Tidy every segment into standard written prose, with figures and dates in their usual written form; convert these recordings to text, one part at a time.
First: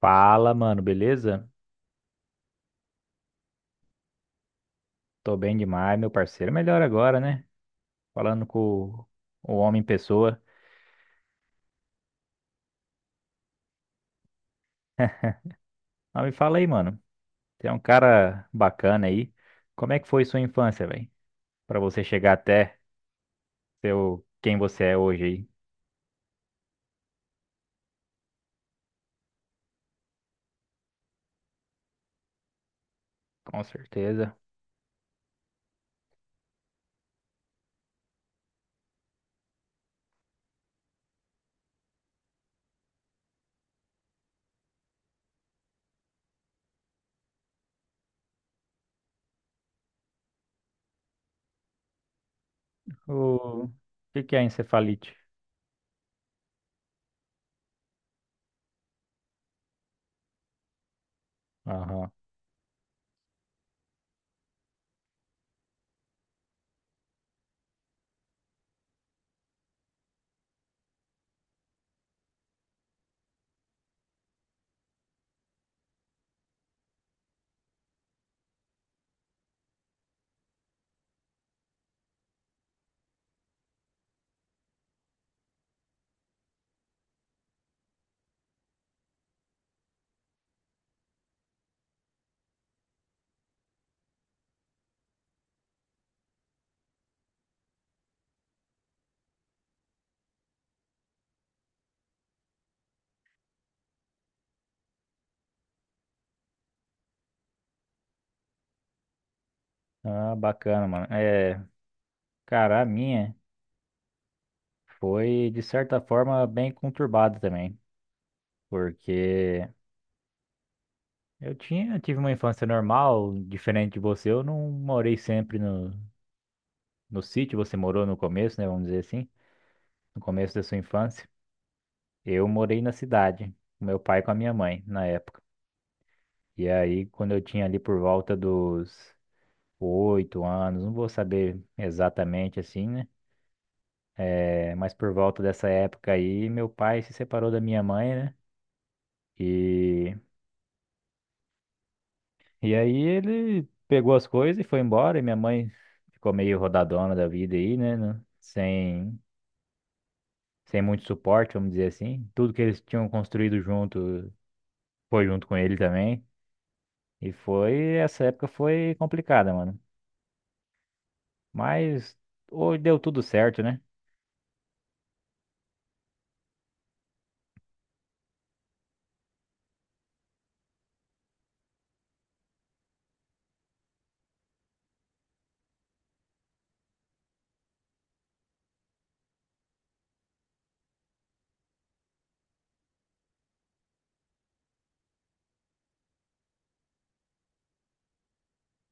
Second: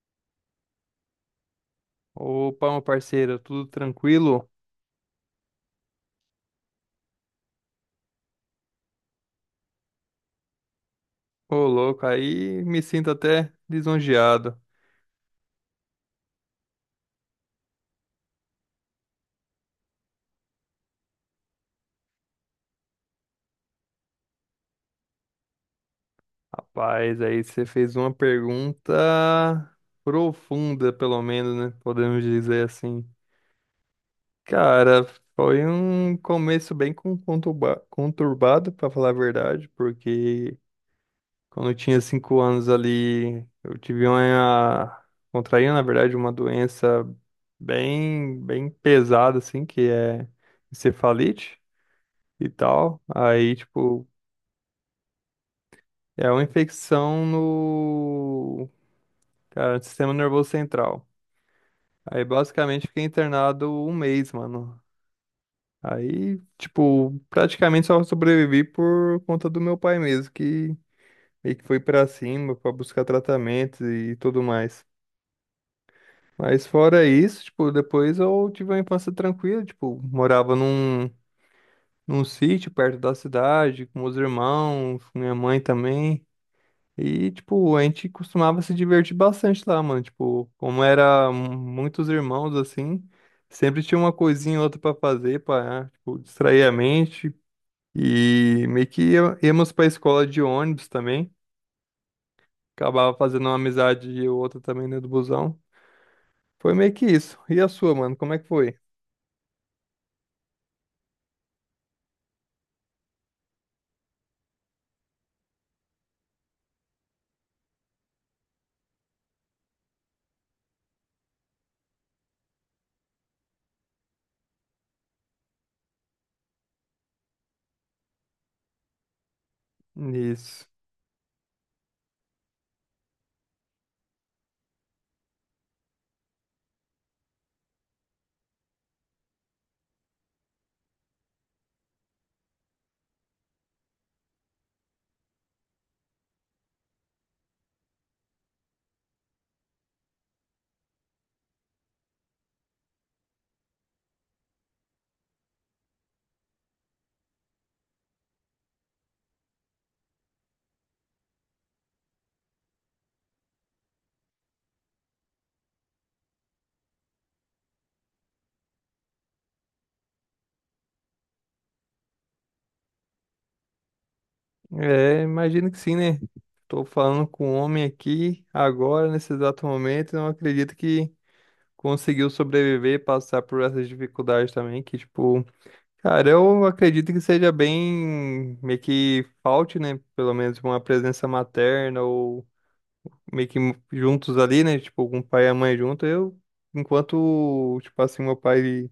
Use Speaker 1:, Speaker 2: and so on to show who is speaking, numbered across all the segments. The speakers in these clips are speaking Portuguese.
Speaker 1: Fala, mano, beleza?
Speaker 2: Opa, meu parceiro, tudo tranquilo?
Speaker 1: Tô bem demais, meu parceiro. Melhor agora, né? Falando com o o homem em pessoa.
Speaker 2: Ô, louco, aí me sinto até lisonjeado.
Speaker 1: Mas me fala aí, mano. Você é um cara bacana aí. Como é que foi sua infância, velho? Pra você chegar até ser quem você é hoje aí.
Speaker 2: Rapaz, aí você fez uma pergunta profunda, pelo menos, né? Podemos dizer assim.
Speaker 1: Com certeza.
Speaker 2: Cara, foi um começo bem conturbado, pra falar a verdade, porque quando eu tinha 5 anos ali, eu tive uma, contraí, na verdade, uma doença bem, bem pesada, assim, que é encefalite e tal. Aí,
Speaker 1: O
Speaker 2: tipo,
Speaker 1: que que é encefalite?
Speaker 2: é uma infecção no, cara, no sistema nervoso central.
Speaker 1: Aham.
Speaker 2: Aí, basicamente, fiquei internado um mês, mano. Aí, tipo, praticamente só sobrevivi por conta do meu pai mesmo, que meio que foi pra cima pra buscar tratamento e tudo mais. Mas fora isso, tipo, depois eu tive uma infância tranquila, tipo, morava num sítio perto da cidade, com meus irmãos, com minha mãe também. E, tipo, a gente costumava se divertir bastante lá, mano. Tipo, como era muitos irmãos, assim, sempre tinha uma coisinha ou outra pra fazer, pra, tipo, distrair a mente. E meio que íamos pra escola de ônibus também. Acabava fazendo uma amizade e outra também dentro do busão. Foi meio que isso. E a sua, mano? Como é que foi?
Speaker 1: Ah, bacana, mano. É, cara, a minha foi de certa forma bem conturbada também, porque eu tive uma infância normal, diferente de você. Eu não morei sempre no sítio, você morou no começo, né? Vamos dizer assim, no começo da
Speaker 2: Isso.
Speaker 1: sua infância. Eu morei na cidade, com meu pai e com a minha mãe, na época. E aí, quando eu tinha ali por volta dos 8 anos, não vou saber exatamente assim, né? É, mas por volta dessa época aí, meu pai se separou da minha mãe, né? E E aí ele pegou as coisas e foi embora, e minha mãe ficou meio rodadona da vida aí, né? Sem, sem muito suporte, vamos dizer assim. Tudo que eles tinham construído junto foi junto com ele também. Essa época foi complicada, mano. Mas hoje deu tudo certo, né?
Speaker 2: É, imagino que sim, né? Tô falando com um homem aqui agora, nesse exato momento, e não acredito que conseguiu sobreviver e passar por essas dificuldades também, que, tipo, cara, eu acredito que seja bem, meio que falte, né, pelo menos uma presença materna ou meio que juntos ali, né, tipo, com o pai e a mãe junto, eu, enquanto, tipo assim, meu pai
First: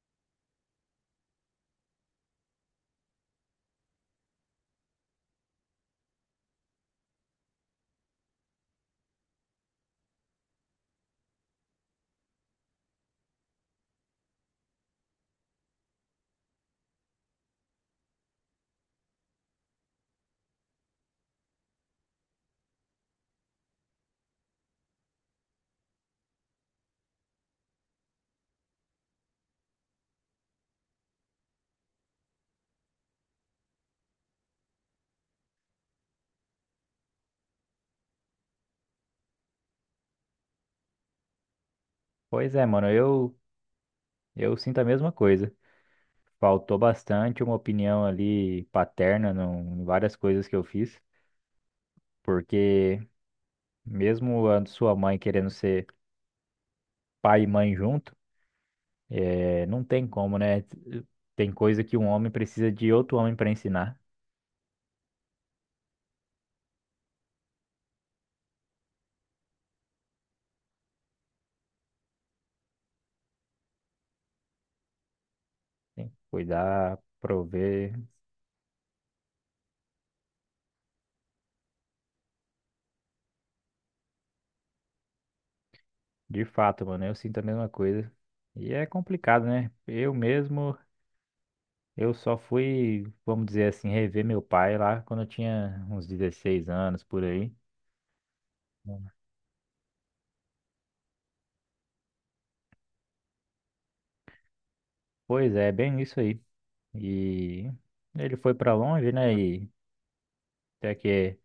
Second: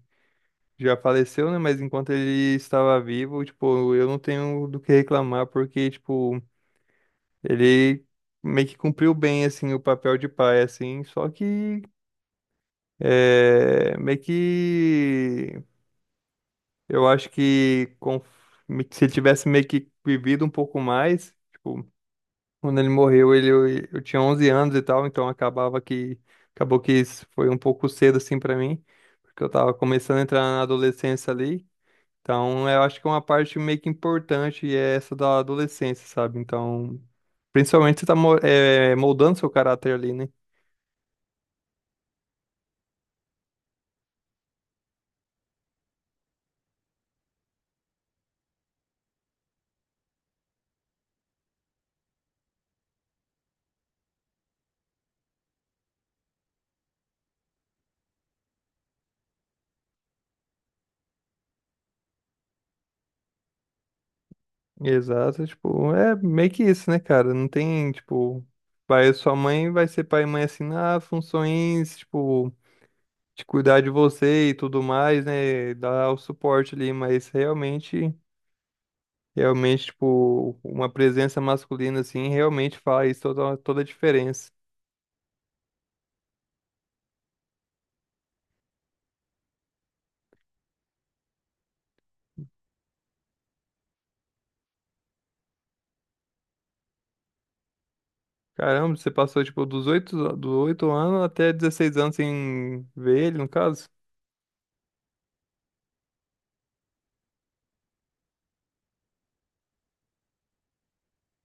Speaker 2: já faleceu, né, mas enquanto ele estava vivo, tipo, eu não tenho do que reclamar, porque, tipo, ele meio que cumpriu bem, assim, o papel de pai, assim, só que... É, meio que eu acho que se ele tivesse meio que vivido um pouco mais, tipo, quando ele morreu, ele, eu tinha 11 anos e tal, então acabava que acabou que isso foi um pouco cedo assim pra mim, porque eu tava começando a entrar na adolescência ali. Então, eu acho que uma parte meio que importante é essa da adolescência, sabe? Então, principalmente você tá moldando seu caráter ali, né?
Speaker 1: Pois é, mano, eu sinto a mesma coisa. Faltou bastante uma opinião ali paterna em várias coisas que eu fiz, porque mesmo a sua mãe querendo ser pai e mãe junto, é, não tem como, né? Tem coisa que um homem precisa de outro homem para ensinar.
Speaker 2: Exato, tipo, é meio que isso, né, cara? Não tem, tipo, vai, sua mãe vai ser pai e mãe assim, na funções, tipo, de cuidar de você e tudo mais, né?
Speaker 1: Tem
Speaker 2: Dar
Speaker 1: que
Speaker 2: o suporte ali,
Speaker 1: cuidar,
Speaker 2: mas
Speaker 1: prover.
Speaker 2: realmente, realmente, tipo, uma presença masculina assim, realmente faz toda, toda a diferença.
Speaker 1: De fato, mano, eu sinto a mesma coisa. E é complicado, né? Eu mesmo, eu só fui, vamos dizer assim, rever meu pai lá quando eu tinha uns 16 anos por aí.
Speaker 2: Caramba, você passou, tipo, dos oito anos até 16 anos sem ver ele, no caso?
Speaker 1: Pois é, bem isso aí. E ele foi pra longe, né? E até que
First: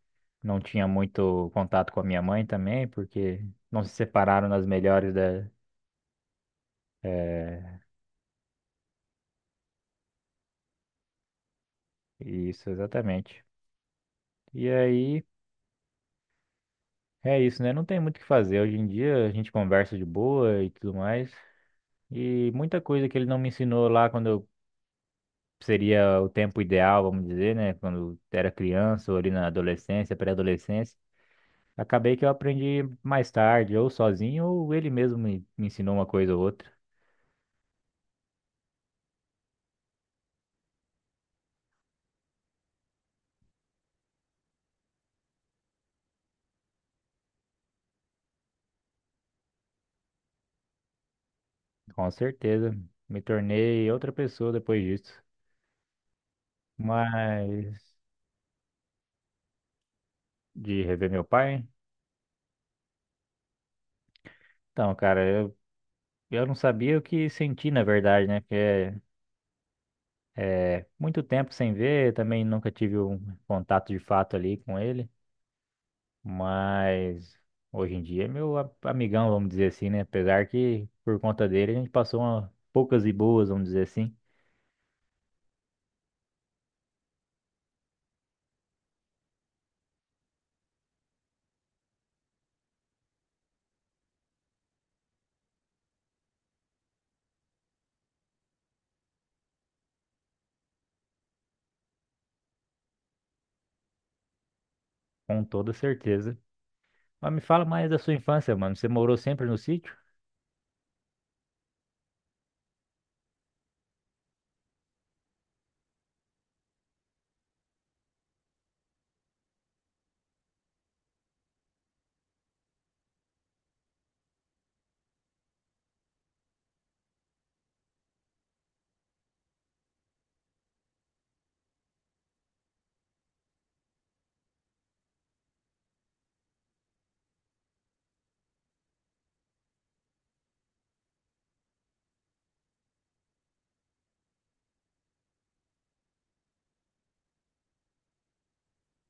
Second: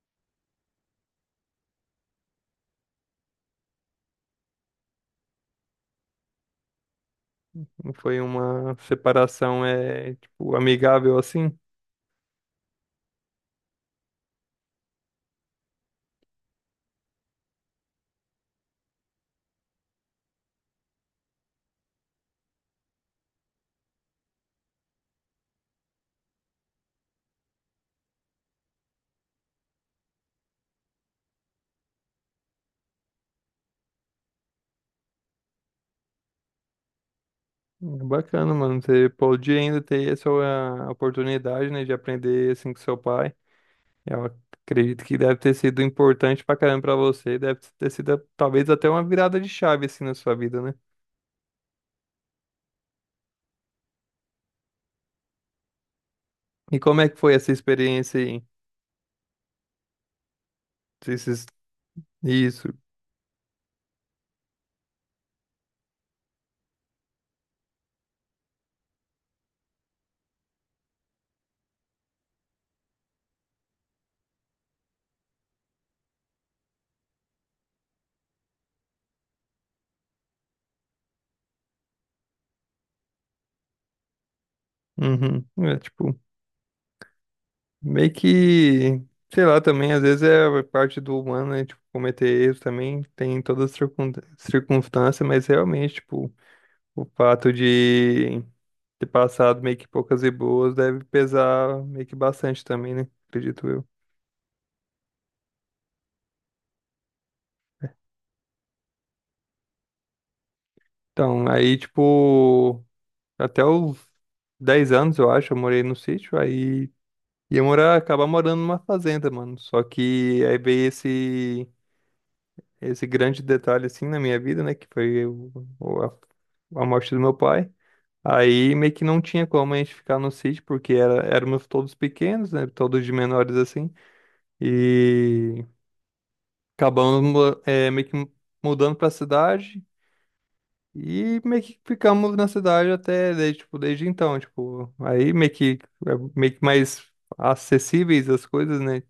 Speaker 1: não tinha muito contato com a minha mãe também, porque não se separaram nas melhores da eh,
Speaker 2: Não foi uma separação, é, tipo, amigável assim?
Speaker 1: Isso, exatamente. E aí, é isso, né? Não tem muito o que fazer. Hoje em dia a gente conversa de boa e tudo mais. E muita coisa que ele não me ensinou lá quando eu seria o tempo ideal, vamos dizer, né? Quando era criança ou ali na adolescência, pré-adolescência. Acabei que eu aprendi mais tarde, ou sozinho, ou ele mesmo me ensinou uma coisa ou outra.
Speaker 2: Bacana, mano. Você pode ainda ter essa ah, oportunidade, né, de aprender assim com seu pai. Eu acredito que deve ter sido importante pra caramba pra você. Deve ter sido talvez até uma virada de chave assim na sua vida, né?
Speaker 1: Com certeza. Me tornei outra pessoa depois disso.
Speaker 2: E como é que foi essa
Speaker 1: Mas
Speaker 2: experiência aí?
Speaker 1: de rever meu
Speaker 2: Esses...
Speaker 1: pai.
Speaker 2: Isso.
Speaker 1: Então, cara, Eu não sabia o que senti, na verdade, né? Porque é muito tempo sem ver, também nunca tive um contato de fato ali com ele, mas hoje em dia é meu amigão, vamos dizer assim, né? Apesar que por conta dele a gente passou poucas e boas, vamos dizer assim,
Speaker 2: Uhum. É tipo, meio que, sei lá, também às vezes é parte do humano, né? Tipo, cometer erros também tem em todas as circunstâncias, mas realmente, tipo, o fato de ter passado meio que poucas e boas deve pesar meio que bastante também, né? Acredito eu.
Speaker 1: com toda certeza. Mas me fala mais da sua infância, mano. Você morou sempre no sítio?
Speaker 2: Então, aí, tipo, até os 10 anos, eu acho, eu morei no sítio, aí ia morar, acabar morando numa fazenda, mano. Só que aí veio esse, esse grande detalhe, assim, na minha vida, né? Que foi o- a, a morte do meu pai. Aí meio que não tinha como a gente ficar no sítio, porque era, éramos todos pequenos, né? Todos de menores, assim. E acabamos meio que mudando pra cidade e meio que ficamos na cidade até desde, tipo, desde então, tipo, aí meio que é meio que mais acessíveis as coisas, né?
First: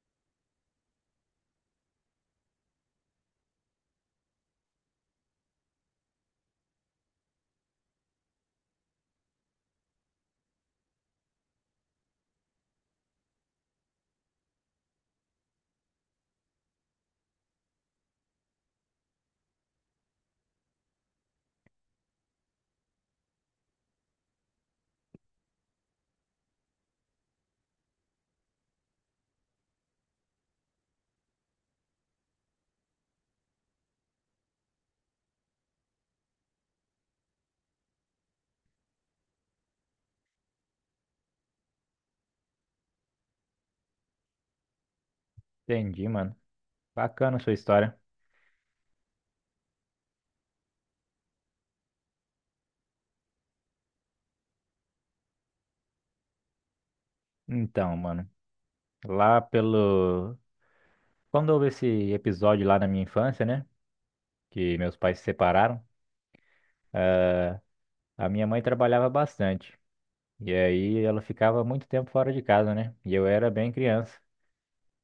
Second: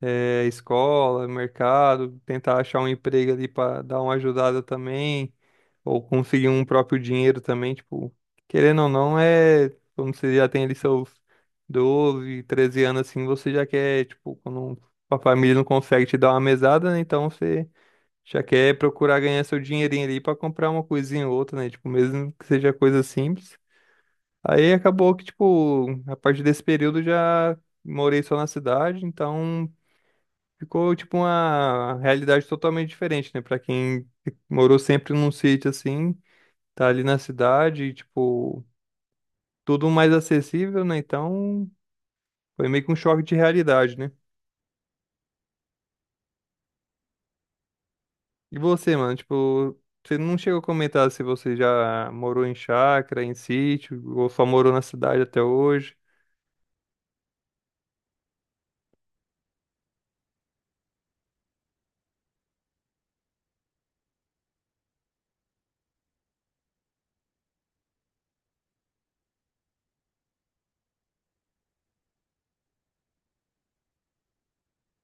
Speaker 2: É, escola, mercado, tentar achar um emprego ali pra dar uma ajudada também, ou conseguir um próprio dinheiro também, tipo, querendo ou não, é, quando você já tem ali seus 12, 13 anos assim, você já quer, tipo, quando a família não consegue te dar uma mesada, né? Então você já quer procurar ganhar seu dinheirinho ali pra comprar uma coisinha ou outra, né? Tipo, mesmo que seja coisa simples. Aí acabou que, tipo, a partir desse período eu já morei só na cidade, então ficou, tipo, uma realidade totalmente diferente, né? Pra quem morou sempre num sítio assim, tá ali na cidade, tipo, tudo mais acessível, né? Então foi meio que um choque de realidade, né?
Speaker 1: Entendi, mano. Bacana a sua história.
Speaker 2: E você, mano, tipo, você não chegou a comentar se você já morou em chácara, em sítio, ou só morou na cidade até hoje.
Speaker 1: Então, mano, lá pelo. Quando houve esse episódio lá na minha infância, né? Que meus pais se separaram. A minha mãe trabalhava bastante. E aí ela ficava muito tempo fora de casa, né? E eu era bem criança.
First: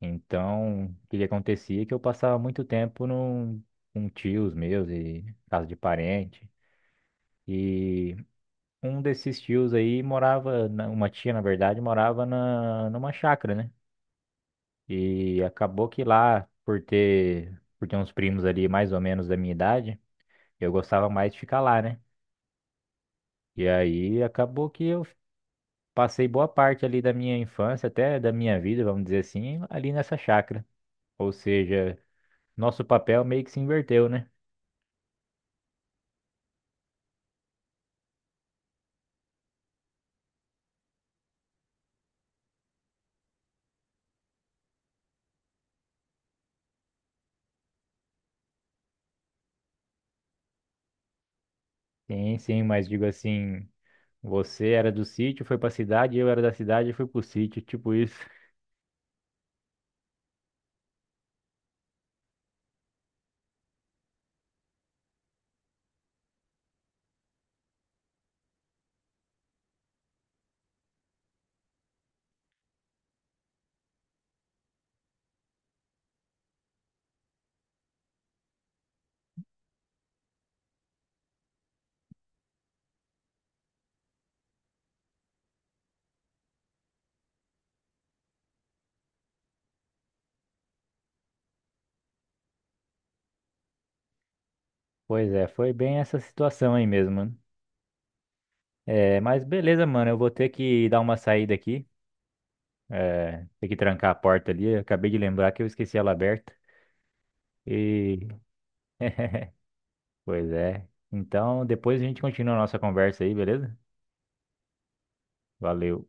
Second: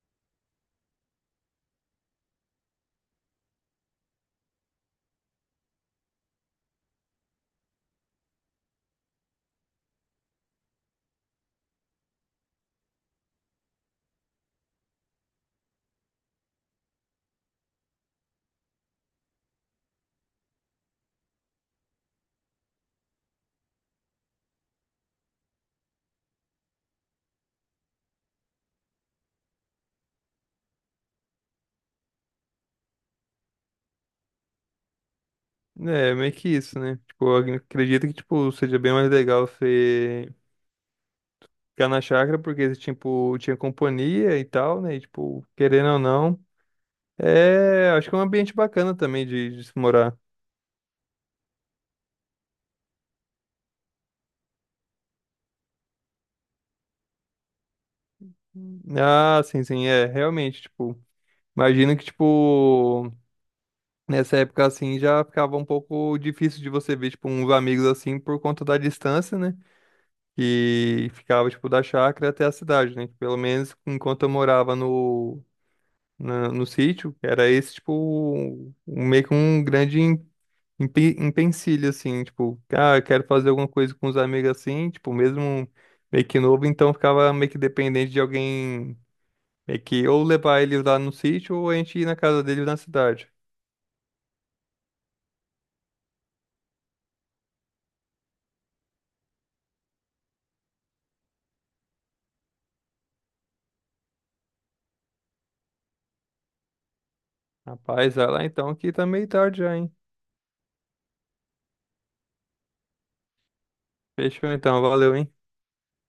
Speaker 1: Então, o que que acontecia é que eu passava muito tempo com tios meus e casa de parente. E um desses tios aí morava, uma tia, na verdade, morava numa chácara, né? E acabou que lá, por ter uns primos ali mais ou menos da minha idade, eu gostava mais de ficar lá, né? E aí acabou que eu passei boa parte ali da minha infância, até da minha vida, vamos dizer assim, ali nessa chácara. Ou seja, nosso papel meio que se inverteu, né?
Speaker 2: É, meio que isso, né? Tipo, eu acredito que, tipo, seja bem mais legal você ficar na chácara, porque, tipo, tinha companhia e tal, né? E, tipo, querendo ou não, é, acho que é um ambiente bacana também de se morar.
Speaker 1: Sim, sim, mas digo assim, você era do sítio, foi pra cidade, eu era da cidade e fui pro sítio, tipo isso.
Speaker 2: Ah, sim, sim, é, realmente, tipo, imagino que, tipo, nessa época, assim, já ficava um pouco difícil de você ver, tipo, uns amigos, assim, por conta da distância, né? Que ficava, tipo, da chácara até a cidade, né? Pelo menos enquanto eu morava no sítio, era esse, tipo, um, meio que um grande empecilho, assim, tipo, ah, eu quero fazer alguma coisa com os amigos, assim, tipo, mesmo meio que novo, então ficava meio que dependente de alguém, meio que ou levar ele lá no sítio ou a gente ir na casa dele na cidade.
Speaker 1: Pois é, foi bem essa situação aí mesmo, mano. É, mas beleza, mano, eu vou ter que dar uma saída aqui, é, ter que trancar a porta ali, eu acabei de lembrar que eu esqueci ela aberta.
Speaker 2: Rapaz,
Speaker 1: E...
Speaker 2: vai lá então que tá meio tarde já, hein?
Speaker 1: Pois é. Então, depois a gente continua a nossa conversa aí, beleza?
Speaker 2: Fechou então, valeu, hein?
Speaker 1: Valeu.